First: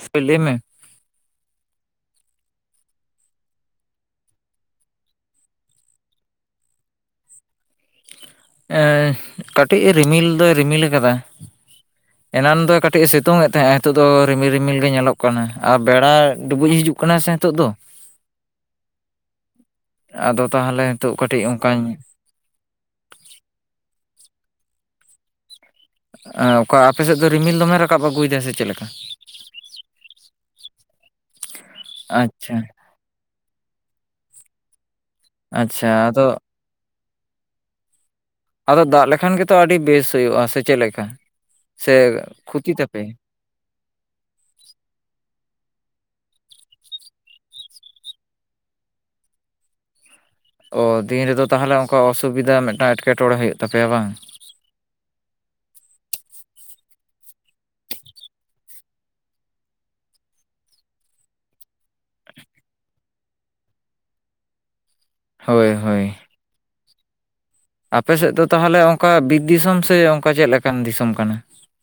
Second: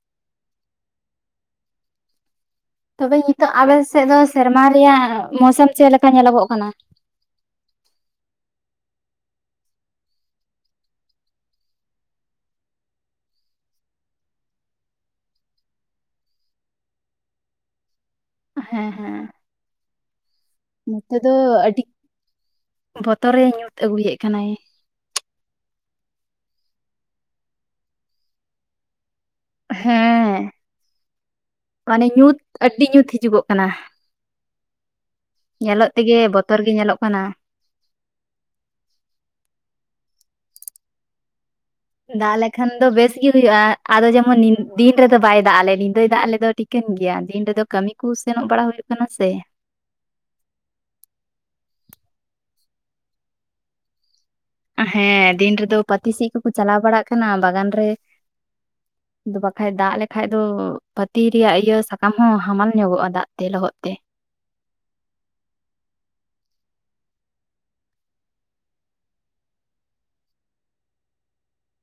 [unintelligible] ᱞᱟᱹᱭ ᱢᱮ᱾ ᱛᱚᱵᱮ ᱱᱤᱛᱚᱜ ᱟᱵᱮᱱ ᱥᱮᱫ ᱫᱚ ᱥᱮᱨᱢᱟ ᱨᱮᱭᱟᱜ ᱢᱳᱣᱥᱚᱢ ᱪᱮᱫ ᱞᱮᱠᱟ ᱧᱮᱞᱚᱜᱚᱜ ᱠᱟᱱᱟ ᱟᱹᱻ ᱠᱟᱹᱴᱤᱡ ᱮ ᱨᱤᱢᱤᱞ ᱫᱚᱭ ᱨᱤᱢᱤᱞ ᱟᱠᱟᱫᱟ᱾ [inaudible] ᱮᱱᱟᱱ ᱫᱚ ᱠᱟᱹᱴᱤᱡ ᱮ ᱥᱤᱛᱩᱝ ᱮᱫ ᱛᱟᱦᱮᱸᱼᱟ᱾ ᱱᱤᱛᱚᱜ ᱫᱚ ᱨᱤᱢᱤᱞ ᱨᱤᱢᱤᱞ ᱜᱮ ᱧᱮᱞᱚᱜ ᱠᱟᱱᱟ᱾ ᱟᱨ ᱵᱮᱲᱟ ᱰᱩᱵᱩᱡ ᱦᱤᱡᱩᱜ ᱠᱚᱱᱟ ᱥᱮ ᱦᱤᱛᱳᱜ ᱫᱚ ᱦᱮᱸ ᱦᱮᱸ᱾ ᱟᱫᱚ ᱛᱟᱦᱞᱮ ᱦᱤᱛᱳᱜ ᱱᱚᱛᱮ ᱫᱚ ᱠᱟᱴᱤᱡ ᱟᱹᱰᱤ ᱚᱝᱠᱟᱧ ᱵᱚᱛᱚᱨᱮ ᱧᱩᱛ ᱟᱹᱜᱩᱭᱮᱫ ᱠᱟᱱᱟᱭ ᱚᱠᱟ ᱟᱯᱮ ᱥᱮᱫ ᱫᱚ ᱨᱤᱢᱤᱞ ᱫᱚᱢᱮ ᱨᱟᱠᱟᱵ ᱟᱹᱜᱩᱭᱮᱫᱟ ᱥᱮ ᱪᱮᱫ ᱞᱮᱠᱟ ᱦᱮᱸ ᱢᱟᱱᱮ ᱧᱩᱛ ᱟᱪᱪᱷᱟ ᱟᱹᱰᱤ ᱧᱩᱛ ᱦᱤᱡᱩᱜᱚᱜ ᱠᱟᱱᱟ ᱟᱪᱪᱷᱟ ᱧᱮᱞᱚᱜ ᱛᱮᱜᱮ ᱟᱫᱚ ᱵᱚᱛᱚᱨ ᱜᱮ ᱧᱮᱞᱚᱜ ᱠᱟᱱᱟ᱾ ᱟᱫᱚ ᱫᱟᱜ ᱞᱮᱠᱷᱟᱱ ᱜᱮᱛᱚ ᱟᱹᱰᱤ ᱵᱮᱥ ᱦᱩᱭᱩᱜᱼᱟ ᱥᱮ ᱪᱮᱫ ᱞᱮᱠᱟ? ᱥᱮ ᱫᱟᱜ ᱞᱮᱠᱷᱟᱱ ᱠᱷᱩᱛᱤ ᱫᱚ ᱛᱟᱯᱮ? ᱵᱮᱥ ᱜᱮ ᱦᱩᱭᱩᱜᱼᱟ ᱟᱫᱚ ᱡᱮᱢᱚᱱ ᱫᱤᱱ ᱨᱮᱫᱚ ᱵᱟᱭ ᱫᱟᱜ ᱟᱞᱮ ᱧᱤᱫᱟᱹᱭ ᱫᱟᱜ ᱟᱞᱮᱚ ᱴᱷᱤᱠᱟᱹᱱ ᱜᱮᱭᱟ ᱫᱤᱱ ᱨᱮᱫᱚ ᱠᱟᱹᱢᱤ ᱠᱩ ᱥᱮᱱᱚᱜ ᱵᱟᱲᱟ ᱦᱩᱭᱩᱜ ᱠᱟᱱᱟ ᱥᱮ ᱚ ᱫᱤᱱ ᱨᱮᱫᱚ ᱛᱟᱦᱞᱮ ᱚᱱᱠᱟ ᱚᱥᱩᱵᱤᱫᱟ ᱢᱤᱫᱴᱟᱜ ᱮᱴᱠᱮᱴᱚᱬᱮ ᱦᱩᱭᱩᱜ ᱛᱟᱯᱮᱭᱟ ᱵᱟᱝ᱾ ᱦᱮᱸ ᱫᱤᱱ ᱨᱮᱫᱚ ᱯᱟᱹᱛᱤ ᱥᱤᱜ ᱠᱚᱠᱚ ᱪᱟᱞᱟᱣ ᱵᱟᱲᱟᱜ ᱠᱟᱱᱟ ᱵᱟᱜᱟᱱ ᱨᱮ ᱫᱚ ᱵᱟᱠᱷᱟᱡ ᱫᱟᱜ ᱞᱮᱠᱷᱟᱡ ᱫᱚ ᱯᱟᱹᱛᱤ ᱨᱮᱭᱟᱜ ᱤᱭᱟᱹ ᱥᱟᱠᱟᱢ ᱦᱚᱸ ᱦᱟᱢᱟᱞ ᱧᱚᱜᱚᱜᱼᱟ ᱫᱟᱜ ᱛᱮ ᱞᱚᱦᱚᱫ ᱛᱮ᱾ ᱦᱳᱭ ᱦᱳᱭ᱾ ᱟᱯᱮᱥᱮᱫ ᱫᱚ ᱛᱟᱦᱚᱞᱮ ᱚᱱᱠᱟ ᱵᱤᱨ ᱫᱤᱥᱚᱢ ᱥᱮ ᱚᱱᱠᱟ ᱪᱮᱫ ᱞᱮᱠᱟᱱ ᱫᱤᱥᱚᱢ ᱠᱟᱱᱟ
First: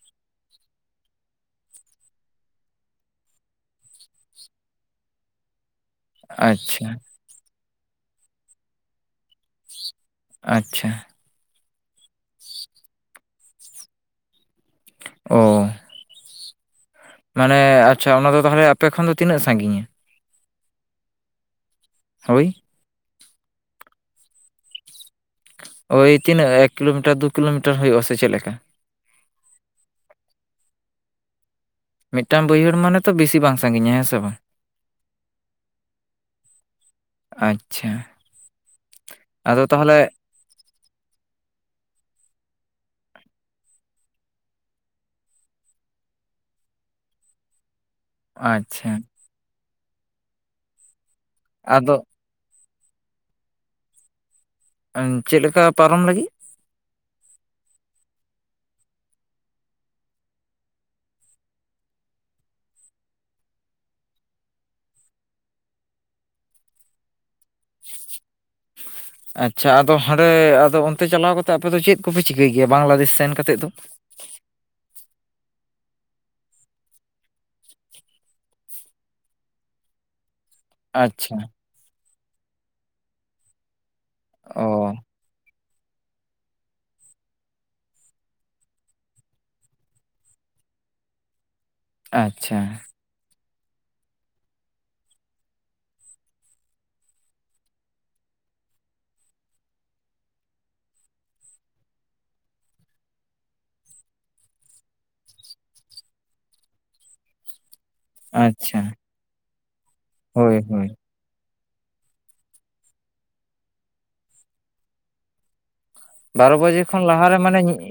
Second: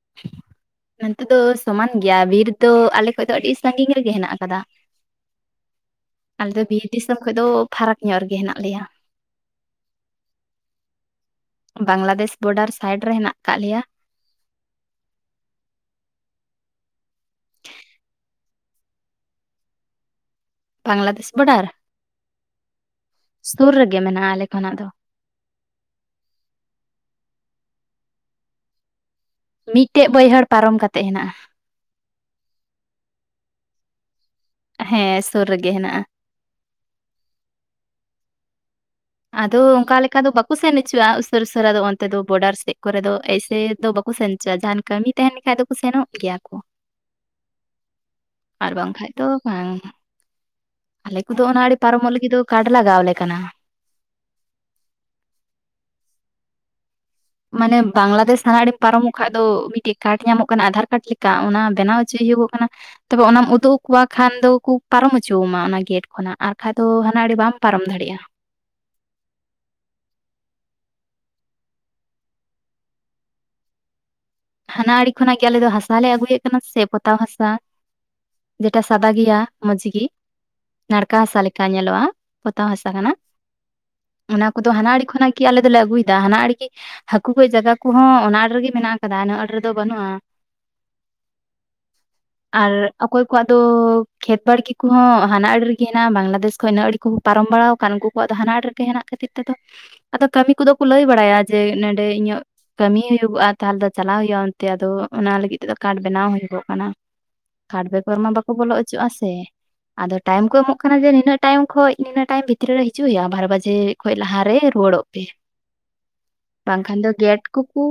[inaudible] ᱱᱚᱱᱛᱮ ᱫᱚ ᱥᱚᱢᱟᱱ ᱜᱮᱭᱟ ᱵᱤᱨ ᱫᱚ ᱟᱞᱮ ᱠᱷᱚᱡ ᱫᱚ ᱟᱹᱰᱤ ᱥᱟᱺᱜᱤᱧ ᱨᱮᱜᱮ ᱦᱮᱱᱟᱜ ᱟᱠᱟᱫᱟ ᱟᱞᱮ ᱫᱚ ᱟᱪᱪᱷᱟ ᱵᱤᱨ ᱫᱤᱥᱚᱢ ᱠᱷᱚᱡ ᱫᱚ ᱯᱷᱟᱨᱟᱠ ᱧᱚᱜ ᱨᱮᱜᱮ ᱦᱮᱱᱟᱜ ᱞᱮᱭᱟ ᱟᱪᱷᱟ ᱵᱟᱝᱞᱟᱫᱮᱥ ᱵᱚᱰᱟᱨ ᱥᱟᱭᱤᱰ ᱨᱮ ᱦᱮᱱᱟᱜ ᱟᱠᱟᱫ ᱞᱮᱭᱟ ᱚᱻ ᱢᱟᱱᱮ ᱟᱪᱪᱷᱟ ᱚᱱᱟ ᱫᱚ ᱛᱟᱦᱮᱞᱮ ᱟᱯᱮ ᱠᱷᱚᱱ ᱫᱚ ᱛᱤᱱᱟᱹᱜ ᱥᱟᱺᱜᱤᱧᱟ? ᱵᱟᱝᱞᱟᱫᱮᱥ ᱵᱚᱰᱟᱨ ᱦᱳᱭ ᱥᱩᱨ ᱨᱮᱜᱮ ᱢᱮᱱᱮ ᱟᱞᱮ ᱠᱷᱚᱱᱟᱜ ᱫᱚ᱾ ᱳᱭ ᱛᱤᱱᱟᱹᱜ ᱮᱠ ᱠᱤᱞᱳᱢᱤᱴᱟᱨ ᱫᱩ ᱠᱤᱞᱳᱢᱤᱴᱟᱨ ᱦᱩᱭᱩᱜ-ᱟ ᱥᱮ ᱪᱮᱫ ᱞᱮᱠᱟ? ᱢᱤᱫᱴᱮᱡ ᱵᱟᱹᱭᱦᱟᱹᱲ ᱯᱟᱨᱚᱢ ᱠᱟᱛᱮᱜ ᱦᱮᱱᱟᱜᱼᱟ᱾ ᱢᱤᱫᱴᱟᱝ ᱵᱟᱹᱭᱦᱟᱹᱲ ᱢᱟᱱᱮ ᱛᱚ ᱵᱤᱥᱤ ᱵᱟᱝ ᱥᱟᱺᱜᱤᱧᱟ ᱦᱮᱸ ᱥᱮ ᱵᱟᱝ? ᱦᱮᱸ ᱥᱩᱨ ᱨᱮᱜᱮ ᱦᱮᱱᱟᱜ-ᱟ᱾ ᱟᱪᱷᱟ ᱟᱫᱚ ᱚᱱᱠᱟ ᱞᱮᱠᱟ ᱫᱚ ᱵᱟᱠ ᱵᱟ ᱠᱚ ᱥᱮᱱ ᱚᱪᱚᱜᱼᱟ ᱩᱥᱟᱥᱟᱹᱨᱟ ᱵᱚᱰᱟᱨ ᱥᱮᱡ ᱠᱚᱨᱮ ᱫᱚ ᱮᱭᱥᱮ ᱫᱚ ᱵᱟᱠᱚ ᱥᱮᱱ ᱚᱪᱚᱣᱟᱜ-ᱟ ᱡᱟᱦᱟᱱ ᱠᱟᱹᱢᱤ ᱛᱟᱦᱮᱱ ᱠᱷᱟᱱᱡ ᱫᱚ ᱥᱮᱱᱚᱜ ᱜᱮᱭᱟ ᱠᱚ ᱟᱨ ᱟᱪᱪᱷᱟ ᱵᱟᱝᱠᱷᱟᱡ ᱫᱚ ᱵᱟᱝ ᱟᱞᱮ ᱠᱚᱫᱚ ᱚᱱᱟ ᱟᱹᱲᱮ ᱟᱫᱚ ᱯᱟᱨᱚᱢᱚᱜ ᱞᱟᱹᱜᱤᱫ ᱫᱚ ᱠᱟᱰ ᱞᱟᱜᱟᱶ ᱟᱞᱮ ᱠᱟᱱᱟ ᱪᱮᱫ ᱞᱮᱠᱟ ᱯᱟᱨᱚᱢ ᱞᱟᱹᱜᱤᱫ ᱢᱟᱱᱮ ᱵᱟᱝᱞᱟᱫᱮᱥ ᱦᱟᱱᱟ ᱟᱲᱮ ᱯᱟᱨᱚᱢᱚᱜ ᱠᱷᱟᱡ ᱫᱚ ᱢᱤᱫᱴᱤᱡ ᱠᱟᱨᱰ ᱧᱟᱢᱚᱜ ᱠᱟᱱᱟ ᱟᱸᱫᱷᱟᱨ ᱠᱟᱨᱰ ᱞᱮᱠᱟ ᱚᱱᱟ ᱵᱮᱱᱟᱣ ᱦᱚᱪᱚᱭ ᱦᱩᱭᱩᱜᱚᱜ ᱠᱟᱱᱟ ᱛᱚᱵᱮ ᱚᱱᱟᱢ ᱩᱫᱩᱜ ᱟᱠᱚᱣᱟ ᱠᱷᱟᱱ ᱫᱚᱠᱚ ᱯᱟᱨᱚᱢ ᱦᱚᱪᱚᱣᱟᱢᱟ ᱚᱱᱟ ᱜᱮᱴ ᱠᱷᱚᱱᱟᱜ ᱟᱨ ᱵᱟᱠᱟᱱ ᱫᱚ ᱦᱟᱱᱟ ᱟᱲ ᱵᱟᱢ ᱯᱟᱨᱚᱢ ᱫᱟᱲᱮᱭᱟᱜ-ᱟ ᱟᱪᱷᱟ ᱟᱫᱚ ᱦᱟᱸᱰᱮ ᱟᱫᱚ ᱚᱱᱛᱮ ᱪᱟᱞᱟᱣ ᱠᱟᱛᱮᱜ ᱟᱯᱮ ᱫᱚ ᱪᱮᱫ ᱠᱚᱯᱮ ᱪᱤᱠᱟᱹᱭ ᱜᱮᱭᱟ ᱵᱟᱝᱞᱟ ᱫᱮᱹᱥ ᱥᱮᱱ ᱠᱟᱛᱮᱫ ᱫᱚ ᱦᱟᱱᱟ ᱟᱲᱤ ᱠᱷᱚᱱᱟᱜ ᱜᱮ ᱟᱞᱮ ᱫᱚ ᱦᱟᱥᱟᱞᱮ ᱟᱹᱜᱩᱭᱮᱫ ᱠᱟᱱᱟ ᱥᱮ ᱯᱚᱛᱟᱣ ᱦᱟᱥᱟ᱾ ᱡᱮᱴᱟ ᱥᱟᱫᱟ ᱜᱮᱭᱟ ᱢᱚᱡᱽ ᱜᱤ, ᱱᱟᱲᱠᱟ ᱟᱪᱪᱷᱟ ᱦᱟᱥᱟ ᱞᱮᱠᱟ ᱧᱮᱞᱚᱜ-ᱟ, ᱯᱚᱛᱟᱣ ᱦᱟᱥᱟ ᱠᱟᱱᱟ ᱚᱱᱟ ᱚ ᱠᱚᱫᱚ ᱦᱟᱱᱟ ᱟᱲᱤ ᱠᱷᱚᱱᱟᱜᱤ ᱟᱞᱮ ᱞᱮ ᱟᱹᱜᱩᱭᱮᱫᱟ ᱦᱟᱱᱟ ᱟᱲᱜᱮ ᱦᱟᱹᱠᱩ ᱡᱟᱭᱜᱟ ᱠᱚᱦᱚᱸ ᱚᱱᱟ ᱟᱲᱮ ᱨᱮᱜᱮ ᱢᱮᱱᱟᱜ-ᱟ᱾ ᱟᱱᱟ ᱟᱸᱴ ᱨᱮᱫᱚ ᱵᱟᱹᱱᱩᱜ-ᱟ ᱟᱪᱪᱷᱟ ᱟᱨ ᱚᱠᱚᱭ ᱠᱚᱣᱟᱜ ᱫᱚ ᱠᱷᱮᱛ ᱵᱟᱲᱠᱤ ᱠᱚᱦᱚᱸ ᱦᱟᱱᱟ ᱟᱲᱮ ᱨᱮᱜᱮ ᱦᱮᱱᱟᱜ-ᱟ, ᱵᱟᱝᱞᱟᱫᱮᱥ ᱠᱷᱚᱱ ᱤᱱᱟᱹ ᱟᱲᱮ ᱠᱩ ᱯᱟᱨᱚᱢ ᱵᱟᱲᱟ ᱟᱠᱟᱱ ᱩᱱᱠᱩ ᱠᱚᱣᱟᱜ ᱫᱚ ᱦᱟᱱᱟᱴ ᱨᱮᱜ ᱦᱮᱱᱟᱜᱟᱹᱛᱤᱨᱮᱫᱚ ᱟᱫᱚ ᱠᱟᱹᱢᱤ ᱠᱚᱫᱚ ᱠᱚ ᱞᱟᱹᱭ ᱵᱟᱲᱟᱭᱟ ᱡᱮ ᱱᱚᱸᱰᱮ ᱤᱧᱟᱹᱜ ᱠᱟᱹᱢᱤ ᱦᱩᱭᱩᱜ-ᱟ᱾ ᱛᱟᱦᱚᱞᱮ ᱫᱚ ᱪᱟᱞᱟᱜ ᱦᱩᱭᱩᱜ-ᱟ ᱚᱱᱛᱮ ᱟᱫᱚ ᱚᱱᱟ ᱞᱟᱹᱜᱤᱫ ᱛᱮᱫᱚ ᱠᱟᱨᱰ ᱵᱮᱱᱟᱣ ᱦᱩᱭᱩᱜᱚᱜ ᱠᱟᱱᱟ ᱠᱟᱨᱰ ᱫᱚ ᱦᱚᱨ ᱢᱟ ᱵᱟᱠᱚ ᱵᱚᱞᱚ ᱟᱪᱪᱷᱟ ᱚᱪᱚᱜ-ᱟ ᱥᱮ, ᱟᱫᱚ ᱴᱟᱭᱤᱢ ᱠᱚ ᱦᱳᱭ ᱮᱢᱚᱜ ᱦᱳᱭ ᱠᱟᱱᱟ ᱡᱮ ᱱᱤᱱᱟᱹᱜ ᱴᱟᱭᱤᱢ ᱠᱷᱚᱡ ᱱᱤᱱᱟᱹ ᱴᱟᱭᱤᱢ ᱵᱷᱤᱛᱨᱤ ᱨᱮ ᱦᱤᱡᱩᱜ ᱦᱩᱭᱩᱜ-ᱟ ᱵᱟᱨ ᱵᱟᱡᱮ ᱠᱷᱚᱱᱚᱡ ᱞᱟᱦᱟᱮ ᱨᱩᱩᱭᱟᱹᱲᱚᱜ ᱯᱮ᱾ ᱵᱟᱨᱚ ᱵᱟᱡᱮ ᱵᱟᱝᱠᱷᱟᱱ ᱠᱷᱚᱱ ᱫᱚ ᱞᱟᱦᱟᱨᱮ ᱜᱮᱴ ᱢᱟᱱᱮ ᱠᱚᱠᱚ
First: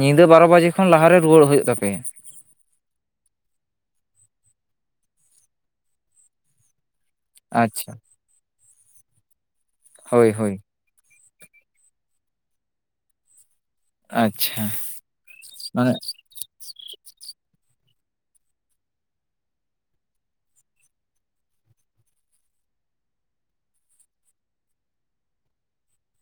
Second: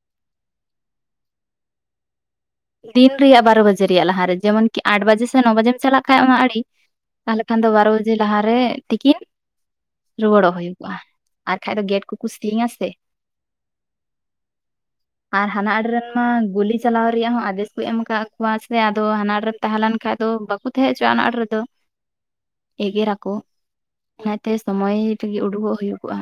ᱧᱤᱫᱟᱹ ᱵᱟᱨᱚ ᱵᱟᱡᱮ ᱠᱷᱚᱱ ᱞᱟᱦᱟᱨᱮ ᱨᱩᱣᱟᱹᱲ ᱦᱩᱭᱩᱜ ᱛᱟᱯᱮᱭᱟ? ᱫᱤᱱ ᱨᱮᱭᱟᱜ ᱵᱟᱨᱚ ᱵᱟᱡᱮ ᱨᱮᱭᱟᱜ ᱞᱟᱦᱟᱨᱮ ᱡᱮᱢᱚᱱ ᱠᱤ ᱟᱴ ᱵᱟᱡᱮ ᱥᱮ ᱱᱚ ᱵᱟᱡᱮᱢ ᱪᱟᱞᱟᱜ ᱠᱷᱟᱱ ᱚᱱᱟ ᱟᱲᱰᱤ ᱛᱟᱦᱚᱞᱮ ᱠᱷᱟᱱ ᱫᱚ ᱵᱟᱨᱚ ᱟᱪᱪᱷᱟ ᱵᱟᱡᱮ ᱞᱟᱦᱟᱨᱮ ᱛᱤᱠᱤᱱ ᱦᱳᱭ ᱨᱩᱣᱟᱹᱲᱚᱜ ᱦᱳᱭ ᱦᱩᱭᱩᱜ ᱟ ᱟᱨᱠᱷᱟᱡ ᱫᱚ ᱜᱮᱴ ᱠᱚᱠᱚ ᱥᱤᱧ ᱟᱥᱮ ᱟᱪᱪᱷᱟ ᱟᱨ ᱦᱟᱱᱟ ᱟᱹᱲᱮ ᱢᱟᱱᱮ ᱨᱮᱢᱟ ᱜᱩᱞᱤ ᱪᱟᱞᱟᱣ ᱨᱮᱭᱟᱜ ᱦᱚᱸ ᱟᱫᱮᱥ ᱠᱚ ᱮᱢ ᱟᱠᱟᱫ ᱠᱚᱣᱟ ᱥᱮ ᱟᱫᱚ ᱦᱟᱱᱟ ᱟᱲᱮᱨᱮᱫᱚ ᱛᱟᱦᱮᱸ ᱞᱮᱱ ᱠᱷᱟᱱᱡ ᱫᱚ ᱵᱟᱠᱚ ᱛᱟᱦᱮᱸ ᱦᱚᱪᱚ-ᱟ ᱦᱟᱱᱟ ᱨᱮᱫᱚ ᱮᱜᱮᱨ ᱟᱠᱚ, ᱚᱱᱟᱛᱮ ᱥᱚᱢᱚᱭ ᱨᱮᱜᱮ ᱩᱰᱩᱠᱚᱜ ᱦᱩᱭᱩᱜᱚᱜ-ᱟ᱾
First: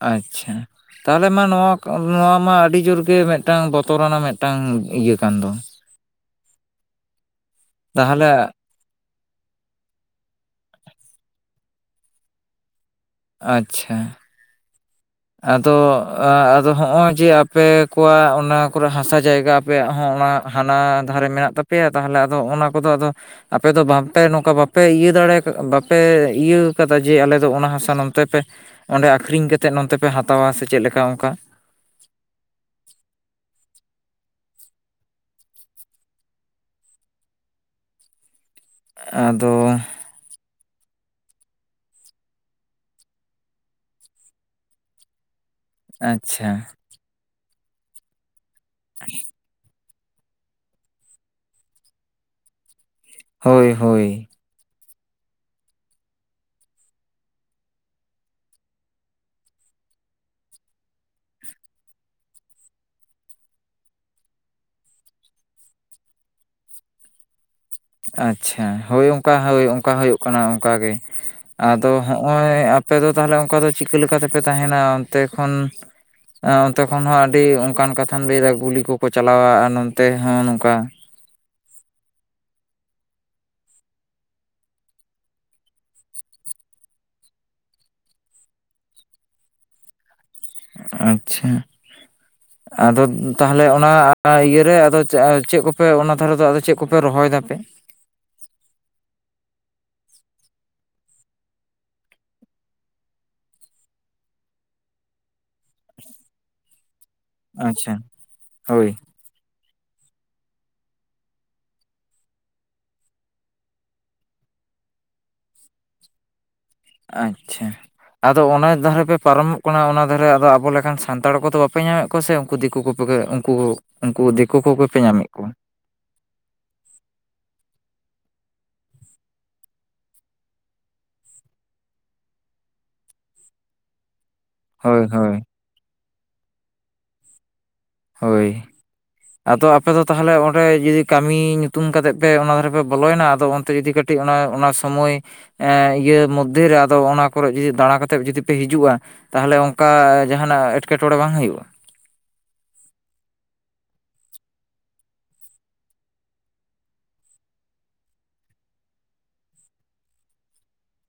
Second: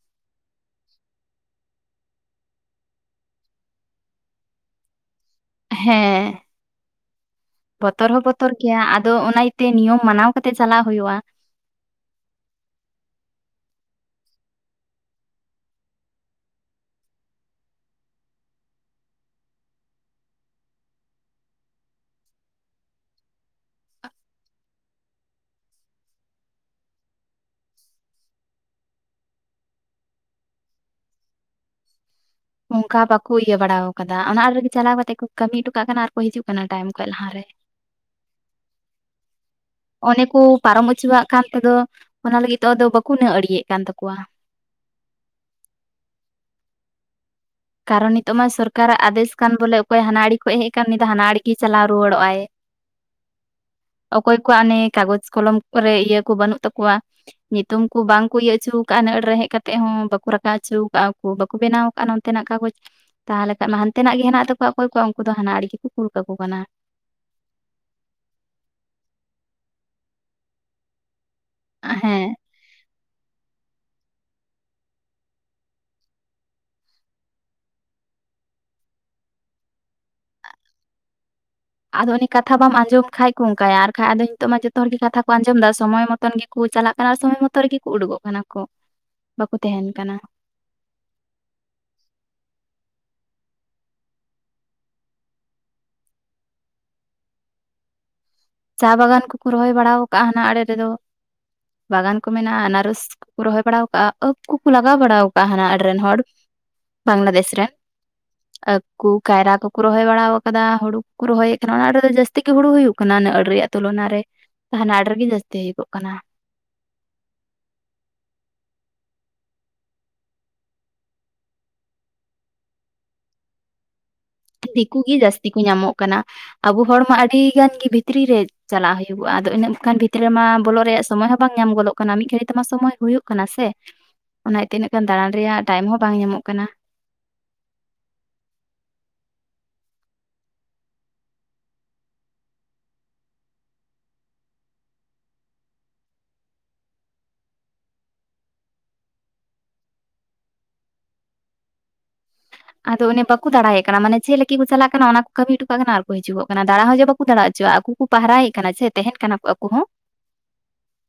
ᱟᱪᱷᱟ ᱛᱟᱦᱚᱞᱮ ᱢᱟ ᱱᱚᱣᱟ, ᱱᱚᱣᱟ ᱢᱟ ᱟᱹᱰᱤ ᱡᱳᱨ ᱜᱮ ᱢᱤᱫᱴᱟᱝ ᱵᱚᱛᱚᱨᱟᱱᱟᱜ ᱢᱤᱫᱴᱟᱝ ᱤᱭᱟᱹ ᱠᱟᱱ ᱫᱚ? ᱦᱮᱸ ᱵᱚᱛᱚᱨ ᱦᱚᱸ ᱛᱟᱦᱚᱞᱮ ᱵᱚᱛᱚᱨ ᱜᱤᱭᱟ ᱟᱫᱚ ᱚᱱᱟ ᱤᱭᱟᱹᱛᱮ ᱱᱤᱭᱚᱢ ᱢᱟᱱᱟᱣ ᱠᱟᱛᱮ ᱪᱟᱞᱟᱳ ᱦᱩᱭᱩᱜ-ᱟ᱾ ᱟᱪᱷᱟ ᱟᱫᱚ ᱟᱫᱚ ᱦᱚᱸᱜ-ᱚᱭ ᱡᱮ ᱟᱯᱮ ᱠᱚᱣᱟᱜ ᱚᱱᱟ ᱠᱚᱨᱮ ᱦᱟᱥᱟ ᱡᱟᱭᱜᱟ ᱟᱯᱮᱭᱟᱜ ᱦᱚᱸ ᱚᱱᱟ ᱦᱟᱱᱟ ᱫᱷᱟᱨᱮ ᱢᱮᱱᱟᱜ ᱛᱟᱯᱮᱭᱟ ᱛᱟᱦᱚᱞᱮ ᱟᱫᱚ ᱚᱱᱟ ᱠᱚᱫᱚ ᱟᱫᱚ? ᱟᱯᱮ ᱫᱚ ᱵᱟᱝᱯᱮ ᱱᱚᱝᱠᱟ ᱵᱟᱯᱮ ᱤᱭᱟᱹ ᱫᱟᱲᱮ ᱵᱟᱯᱮ ᱤᱭᱟᱹ ᱠᱟᱫᱟ ᱡᱮ ᱟᱞᱮ ᱫᱚ ᱚᱱᱟ ᱦᱟᱥᱟ ᱱᱚᱱᱛᱮ ᱯᱮ ᱚᱸᱰᱮ ᱟᱠᱷᱨᱤᱧ ᱠᱟᱛᱮᱫ ᱱᱚᱱᱛᱮ ᱯᱮ ᱦᱟᱛᱟᱣᱟ ᱥᱮ ᱪᱮᱫᱞᱮᱠᱟ ᱚᱱᱠᱟ? ᱚᱱᱠᱟ ᱵᱟᱠᱚ ᱤᱭᱟᱹ ᱵᱟᱲᱟ ᱟᱠᱟᱫᱟ ᱚᱱᱟ ᱟᱲ ᱨᱮᱜᱮ ᱪᱟᱞᱟᱣ ᱠᱟᱛᱮᱜ ᱠᱚ ᱠᱟᱹᱢᱤ ᱦᱚᱴᱚ ᱠᱟᱜ ᱠᱟᱱᱟ ᱟᱨᱠᱚ ᱦᱤᱡᱩᱜ ᱠᱟᱱᱟ ᱴᱟᱭᱤᱢ ᱠᱷᱚᱡ ᱞᱟᱦᱟᱨᱮ᱾ ᱟᱫᱚ ᱚᱱᱮᱠᱩ ᱯᱟᱨᱚᱢ ᱦᱚᱪᱚᱣᱟᱜ ᱠᱟᱱ ᱛᱮᱫᱚ ᱚᱱᱟ ᱞᱟᱹᱜᱤᱫ ᱛᱮ ᱟᱫᱚ ᱵᱟᱠᱚ ᱱᱟᱹ ᱟᱲᱤᱭᱮᱫ [unintelligible] ᱠᱟᱱ ᱛᱟᱠᱚᱣᱟ᱾ ᱟᱪᱪᱷᱟ, ᱠᱟᱨᱚᱱ ᱱᱤᱛᱚᱜ ᱢᱟ ᱥᱚᱨᱠᱟᱨᱟᱜ ᱟᱫᱮᱥ ᱠᱟᱱ ᱵᱚᱞᱮ ᱚᱠᱚᱭ ᱦᱟᱱᱟᱲᱤ ᱠᱷᱚᱱ ᱦᱮᱡ ᱟᱠᱟᱱ ᱩᱱᱤ ᱦᱟᱱᱟᱲ ᱜᱮ ᱪᱟᱞᱟᱣ ᱨᱩᱣᱟᱹᱲᱚᱜᱼ ᱟᱭ᱾ ᱦᱳᱭ, ᱦᱳᱭ ᱩᱱᱠᱩᱣᱟᱜ ᱱᱮ ᱠᱟᱜᱚᱡᱽ ᱠᱚᱞᱚᱢ ᱠᱚᱨᱮ ᱤᱭᱟᱹ ᱠᱚ ᱵᱟᱹᱱᱩᱜ ᱛᱟᱠᱚᱣᱟ, ᱧᱩᱛᱩᱢ ᱠᱚ ᱵᱟᱝᱠᱚ ᱤᱭᱟᱹ ᱚᱪᱚ ᱟᱠᱟᱫᱼᱟ, ᱱᱟᱹᱲ ᱨᱮ ᱦᱮᱡ ᱠᱟᱛᱮᱜ ᱦᱚᱸ ᱵᱟᱠᱚ ᱨᱟᱠᱟ ᱦᱚᱪᱚ ᱟᱠᱟᱫᱼᱟ, ᱵᱟᱠᱚ ᱵᱮᱱᱟᱣ ᱟᱠᱟᱫ ᱦᱟᱱᱛᱮᱱᱟᱜ ᱠᱟᱜᱚᱡᱽ ᱛᱟᱦᱚᱞᱮ ᱠᱷᱟᱱ ᱢᱟ ᱦᱟᱱᱛᱮᱱᱟᱜ ᱜᱮ ᱦᱮᱱᱟᱜ ᱛᱟᱠᱚᱣᱟ ᱚᱠᱚᱭ ᱠᱚ ᱩᱱᱠᱩ ᱫᱚ ᱦᱟᱱᱟ ᱟᱲᱮ ᱜᱮᱠᱚ ᱠᱩᱞ ᱠᱟᱠᱚ ᱠᱟᱱᱟ᱾ ᱟᱪᱪᱷᱟ ᱦᱳᱭ ᱚᱱᱠᱟ ᱦᱳᱭ ᱚᱱᱠᱟ ᱦᱩᱭᱩᱜ ᱠᱟᱱᱟ ᱚᱱᱠᱟᱜᱮ᱾ ᱟᱫᱚ ᱦᱮᱸ ᱦᱚᱸᱜᱼᱚᱭ ᱟᱯᱮ ᱫᱚ ᱛᱟᱦᱚᱞᱮ ᱚᱱᱠᱟ ᱫᱚ ᱪᱤᱠᱟᱹ ᱛᱮᱯᱮ ᱛᱟᱦᱮᱱᱟ ᱚᱱᱛᱮ ᱠᱷᱚᱱ ᱚᱱᱛᱮ ᱠᱷᱚᱱ ᱦᱚᱸ ᱟᱹᱰᱤ ᱚᱱᱠᱟᱱ ᱠᱟᱛᱷᱟᱢ ᱞᱟᱹᱭᱫᱟ ᱜᱩᱞᱤ ᱠᱚᱠᱚ ᱪᱟᱞᱟᱣ-ᱟ, ᱟᱨ ᱱᱚᱱᱛᱮ ᱦᱚᱸ ᱱᱚᱝᱠᱟ ᱟᱫᱚ ᱩᱱᱤ ᱠᱟᱛᱷᱟ ᱵᱟᱢ ᱟᱸᱡᱚᱢ ᱠᱷᱟᱡ ᱠᱚ ᱚᱱᱠᱟᱭᱟ ᱟᱨᱠᱷᱟᱡ ᱟᱫᱚ ᱱᱤᱛᱚᱜ ᱢᱟ ᱡᱚᱛᱚ ᱦᱚᱲ ᱜᱮ ᱠᱟᱛᱷᱟ ᱠᱚ ᱟᱸᱡᱚᱢᱮᱫᱟ ᱥᱚᱢᱚᱭ ᱢᱚᱛ ᱢᱚᱛᱚᱱ ᱜᱮᱠᱚ ᱪᱟᱞᱟᱜ ᱠᱟᱱᱟ ᱥᱚᱢᱚᱭ ᱢᱚᱛᱚ ᱨᱮᱜᱮ ᱠᱚ ᱩᱰᱩᱠᱚᱜ ᱠᱟᱱᱟ ᱠᱚ ᱵᱟᱠᱚ ᱛᱟᱦᱮᱱ ᱠᱟᱱᱟ᱾ ᱟᱪᱪᱷᱟ ᱟᱫᱚ ᱛᱟᱦᱚᱞᱮ ᱚᱱᱟ ᱤᱭᱟᱹᱨᱮ ᱟᱫᱚ ᱪᱮᱫ ᱠᱚᱯᱮ ᱚᱱᱟ ᱫᱷᱟᱨᱮ ᱫᱚ ᱟᱫᱚ ᱪᱮᱫ ᱠᱚᱯᱮ ᱨᱚᱦᱚᱭᱮᱫᱟᱯᱮ? ᱪᱟ ᱵᱟᱜᱟᱱ ᱠᱩᱠᱚ ᱨᱚᱦᱚᱭ ᱵᱟᱲᱟ ᱟᱠᱟᱫᱟᱼᱟ ᱦᱟᱱᱟ ᱟᱲᱮ ᱨᱮᱫᱚ᱾ ᱵᱟᱜᱟᱱ ᱠᱚ ᱢᱮᱱᱟᱜᱼᱟ ᱟᱱᱟᱨᱚᱥ ᱠᱚᱠᱚ ᱨᱚᱦᱚᱭ ᱵᱟᱲᱟ ᱠᱟᱜᱼᱟ ᱟᱺᱠ ᱠᱚᱠᱚ ᱞᱟᱜᱟᱣ ᱵᱟᱲᱟ ᱠᱟᱜᱼᱟ ᱦᱟᱱᱟ ᱟᱲ ᱨᱮᱱ ᱦᱚᱲ ᱵᱟᱝᱞᱟᱫᱮᱥ ᱨᱮᱱ ᱟᱪᱪᱷᱟ ᱟᱺᱠ ᱦᱳᱭ ᱠᱩ ᱠᱟᱭᱨᱟ ᱠᱚᱠᱚ ᱨᱚᱦᱚᱭ ᱵᱟᱲ ᱟᱠᱟᱫᱟ, ᱦᱩᱲᱩ ᱠᱚ ᱨᱚᱦᱚᱭᱮᱫ ᱠᱟᱱᱟ ᱚᱱᱟ ᱨᱮᱫᱚ ᱡᱟᱹᱥᱛᱤ ᱜᱮ ᱦᱩᱲᱩ ᱦᱩᱭᱩᱜ ᱠᱟᱱᱟ᱾ ᱨᱮᱭᱟᱜ ᱛᱩᱞᱚᱱᱟ ᱨᱮ ᱦᱟᱱᱟ ᱟᱲᱮ ᱨᱮᱜᱤ ᱡᱟᱹᱥᱛᱤ ᱦᱩᱭᱩᱜᱚᱜ ᱠᱟᱱᱟ᱾ ᱟᱪᱪᱷᱟ, ᱟᱫᱚ ᱚᱱᱟ ᱫᱷᱟᱨᱮ ᱯᱮ ᱯᱟᱨᱚᱢᱚᱜ ᱠᱟᱱᱟ ᱚᱱᱟ ᱫᱷᱟᱨᱮ ᱟᱫᱚ ᱟᱵᱚ ᱞᱮᱠᱟᱱ ᱥᱟᱱᱛᱟᱲ ᱠᱚᱫᱚ ᱵᱟᱯᱮ ᱧᱟᱢᱮᱫ ᱠᱚᱥᱮ ᱩᱱᱠᱩ ᱫᱤᱠᱩ ᱠᱩ ᱠᱚᱜᱮ ᱩᱱᱠᱩ ᱩᱱᱠᱩ ᱫᱤᱠ ᱫᱤᱠᱩ ᱜᱤ ᱡᱟᱹᱥᱛᱤ ᱠᱚ ᱧᱟᱢᱚᱜ ᱠᱟᱱᱟ ᱟᱵᱚ ᱦᱚᱲᱢᱟ ᱟᱹᱰᱤ ᱜᱟᱱ ᱜᱮ ᱵᱷᱤᱛᱨᱤ ᱨᱮ ᱪᱟᱞᱟᱜ ᱦᱩᱭᱩᱜᱚᱜᱼᱟ ᱟᱫᱚ ᱤᱱᱟᱹᱜ ᱜᱟᱱ ᱵᱷᱤᱛᱨᱤ ᱢᱟ ᱵᱚᱞᱚᱜ ᱨᱮᱭᱟᱜ ᱥᱚᱢᱚᱭ ᱦᱚᱸ ᱵᱟᱝ ᱧᱟᱢ ᱜᱚᱫᱚᱜ ᱠᱟᱱᱟ ᱢᱤᱫ ᱜᱷᱟᱹᱲᱤᱡ ᱛᱮᱢᱟ ᱥᱚᱢᱚᱭ ᱦᱩᱭᱩᱜ ᱠᱟᱱᱟ ᱥᱮ? ᱚᱱᱟ ᱛᱤᱱᱟᱹᱜ ᱦᱳᱭ ᱜᱟᱱ ᱫᱟᱬᱟᱱ ᱦᱳᱭ ᱨᱮᱭᱟᱜ ᱴᱟᱭᱤᱢ ᱦᱚᱸ ᱵᱟᱝ ᱧᱟᱢᱚᱜ ᱠᱟᱱᱟ᱾ ᱦᱳᱭ ᱟᱫᱚ ᱟᱯᱮ ᱫᱚ ᱛᱟᱦᱚᱞᱮ ᱚᱸᱰᱮ ᱡᱩᱫᱤ ᱠᱟᱹᱢᱤ ᱧᱩᱛᱩᱢ ᱠᱟᱛᱮᱫ ᱯᱮ ᱚᱱᱟ ᱫᱷᱟᱨᱮ ᱯᱮ ᱵᱚᱞᱚᱭᱮᱱᱟ ᱟᱫᱚ ᱚᱱᱛᱮ ᱡᱩᱫᱤ ᱠᱟᱹᱴᱤᱡ ᱴᱤᱡ ᱚᱱᱟ ᱚᱱᱟ ᱥᱚᱢᱳᱭ ᱮᱸ ᱤᱭᱟᱹ ᱢᱚᱫᱽᱫᱷᱮ ᱨᱮ ᱟᱫᱚ ᱚᱱᱟ ᱠᱚᱨᱮᱜ ᱡᱩᱫᱤ ᱫᱟᱬᱟ ᱠᱟᱛᱮᱫ ᱡᱩᱫᱤ ᱯᱮ ᱦᱤᱡᱩᱜᱼᱟ, ᱛᱟᱦᱚᱞᱮ ᱚᱱᱠᱟ ᱡᱟᱦᱟᱱᱟᱜ ᱮᱴᱠᱮᱴᱚᱬᱮ ᱵᱟᱝ ᱦᱩᱭᱩᱜᱼᱟ? ᱟᱫᱚ ᱚᱱᱮ ᱵᱟᱠᱚ ᱫᱟᱟᱲᱟᱭᱭᱟᱜ ᱠᱟᱱᱟ ᱢᱟᱱᱮ ᱪᱮᱫ ᱠᱚ ᱪᱟᱞᱟᱜ ᱠᱟᱱᱟ ᱚᱱᱟ ᱠᱚ ᱠᱟᱹᱢᱤ ᱦᱚᱴᱚ ᱠᱟᱜ ᱠᱟᱱᱟ ᱟᱨ ᱠᱚ ᱦᱤᱡᱩᱜ ᱠᱟᱱᱟ ᱫᱟᱬᱟ ᱦᱚᱸ ᱡᱚ ᱵᱟᱠᱚ ᱫᱟᱬᱟ ᱦᱚᱪᱚᱣᱟᱜ ᱟᱠᱩ ᱯᱟᱦᱨᱟᱭᱮᱫ ᱠᱟᱱᱟ ᱥᱮ ᱛᱟᱦᱮᱱ ᱠᱟᱱᱟ ᱠᱚ ᱟᱠᱩ ᱦᱚᱸ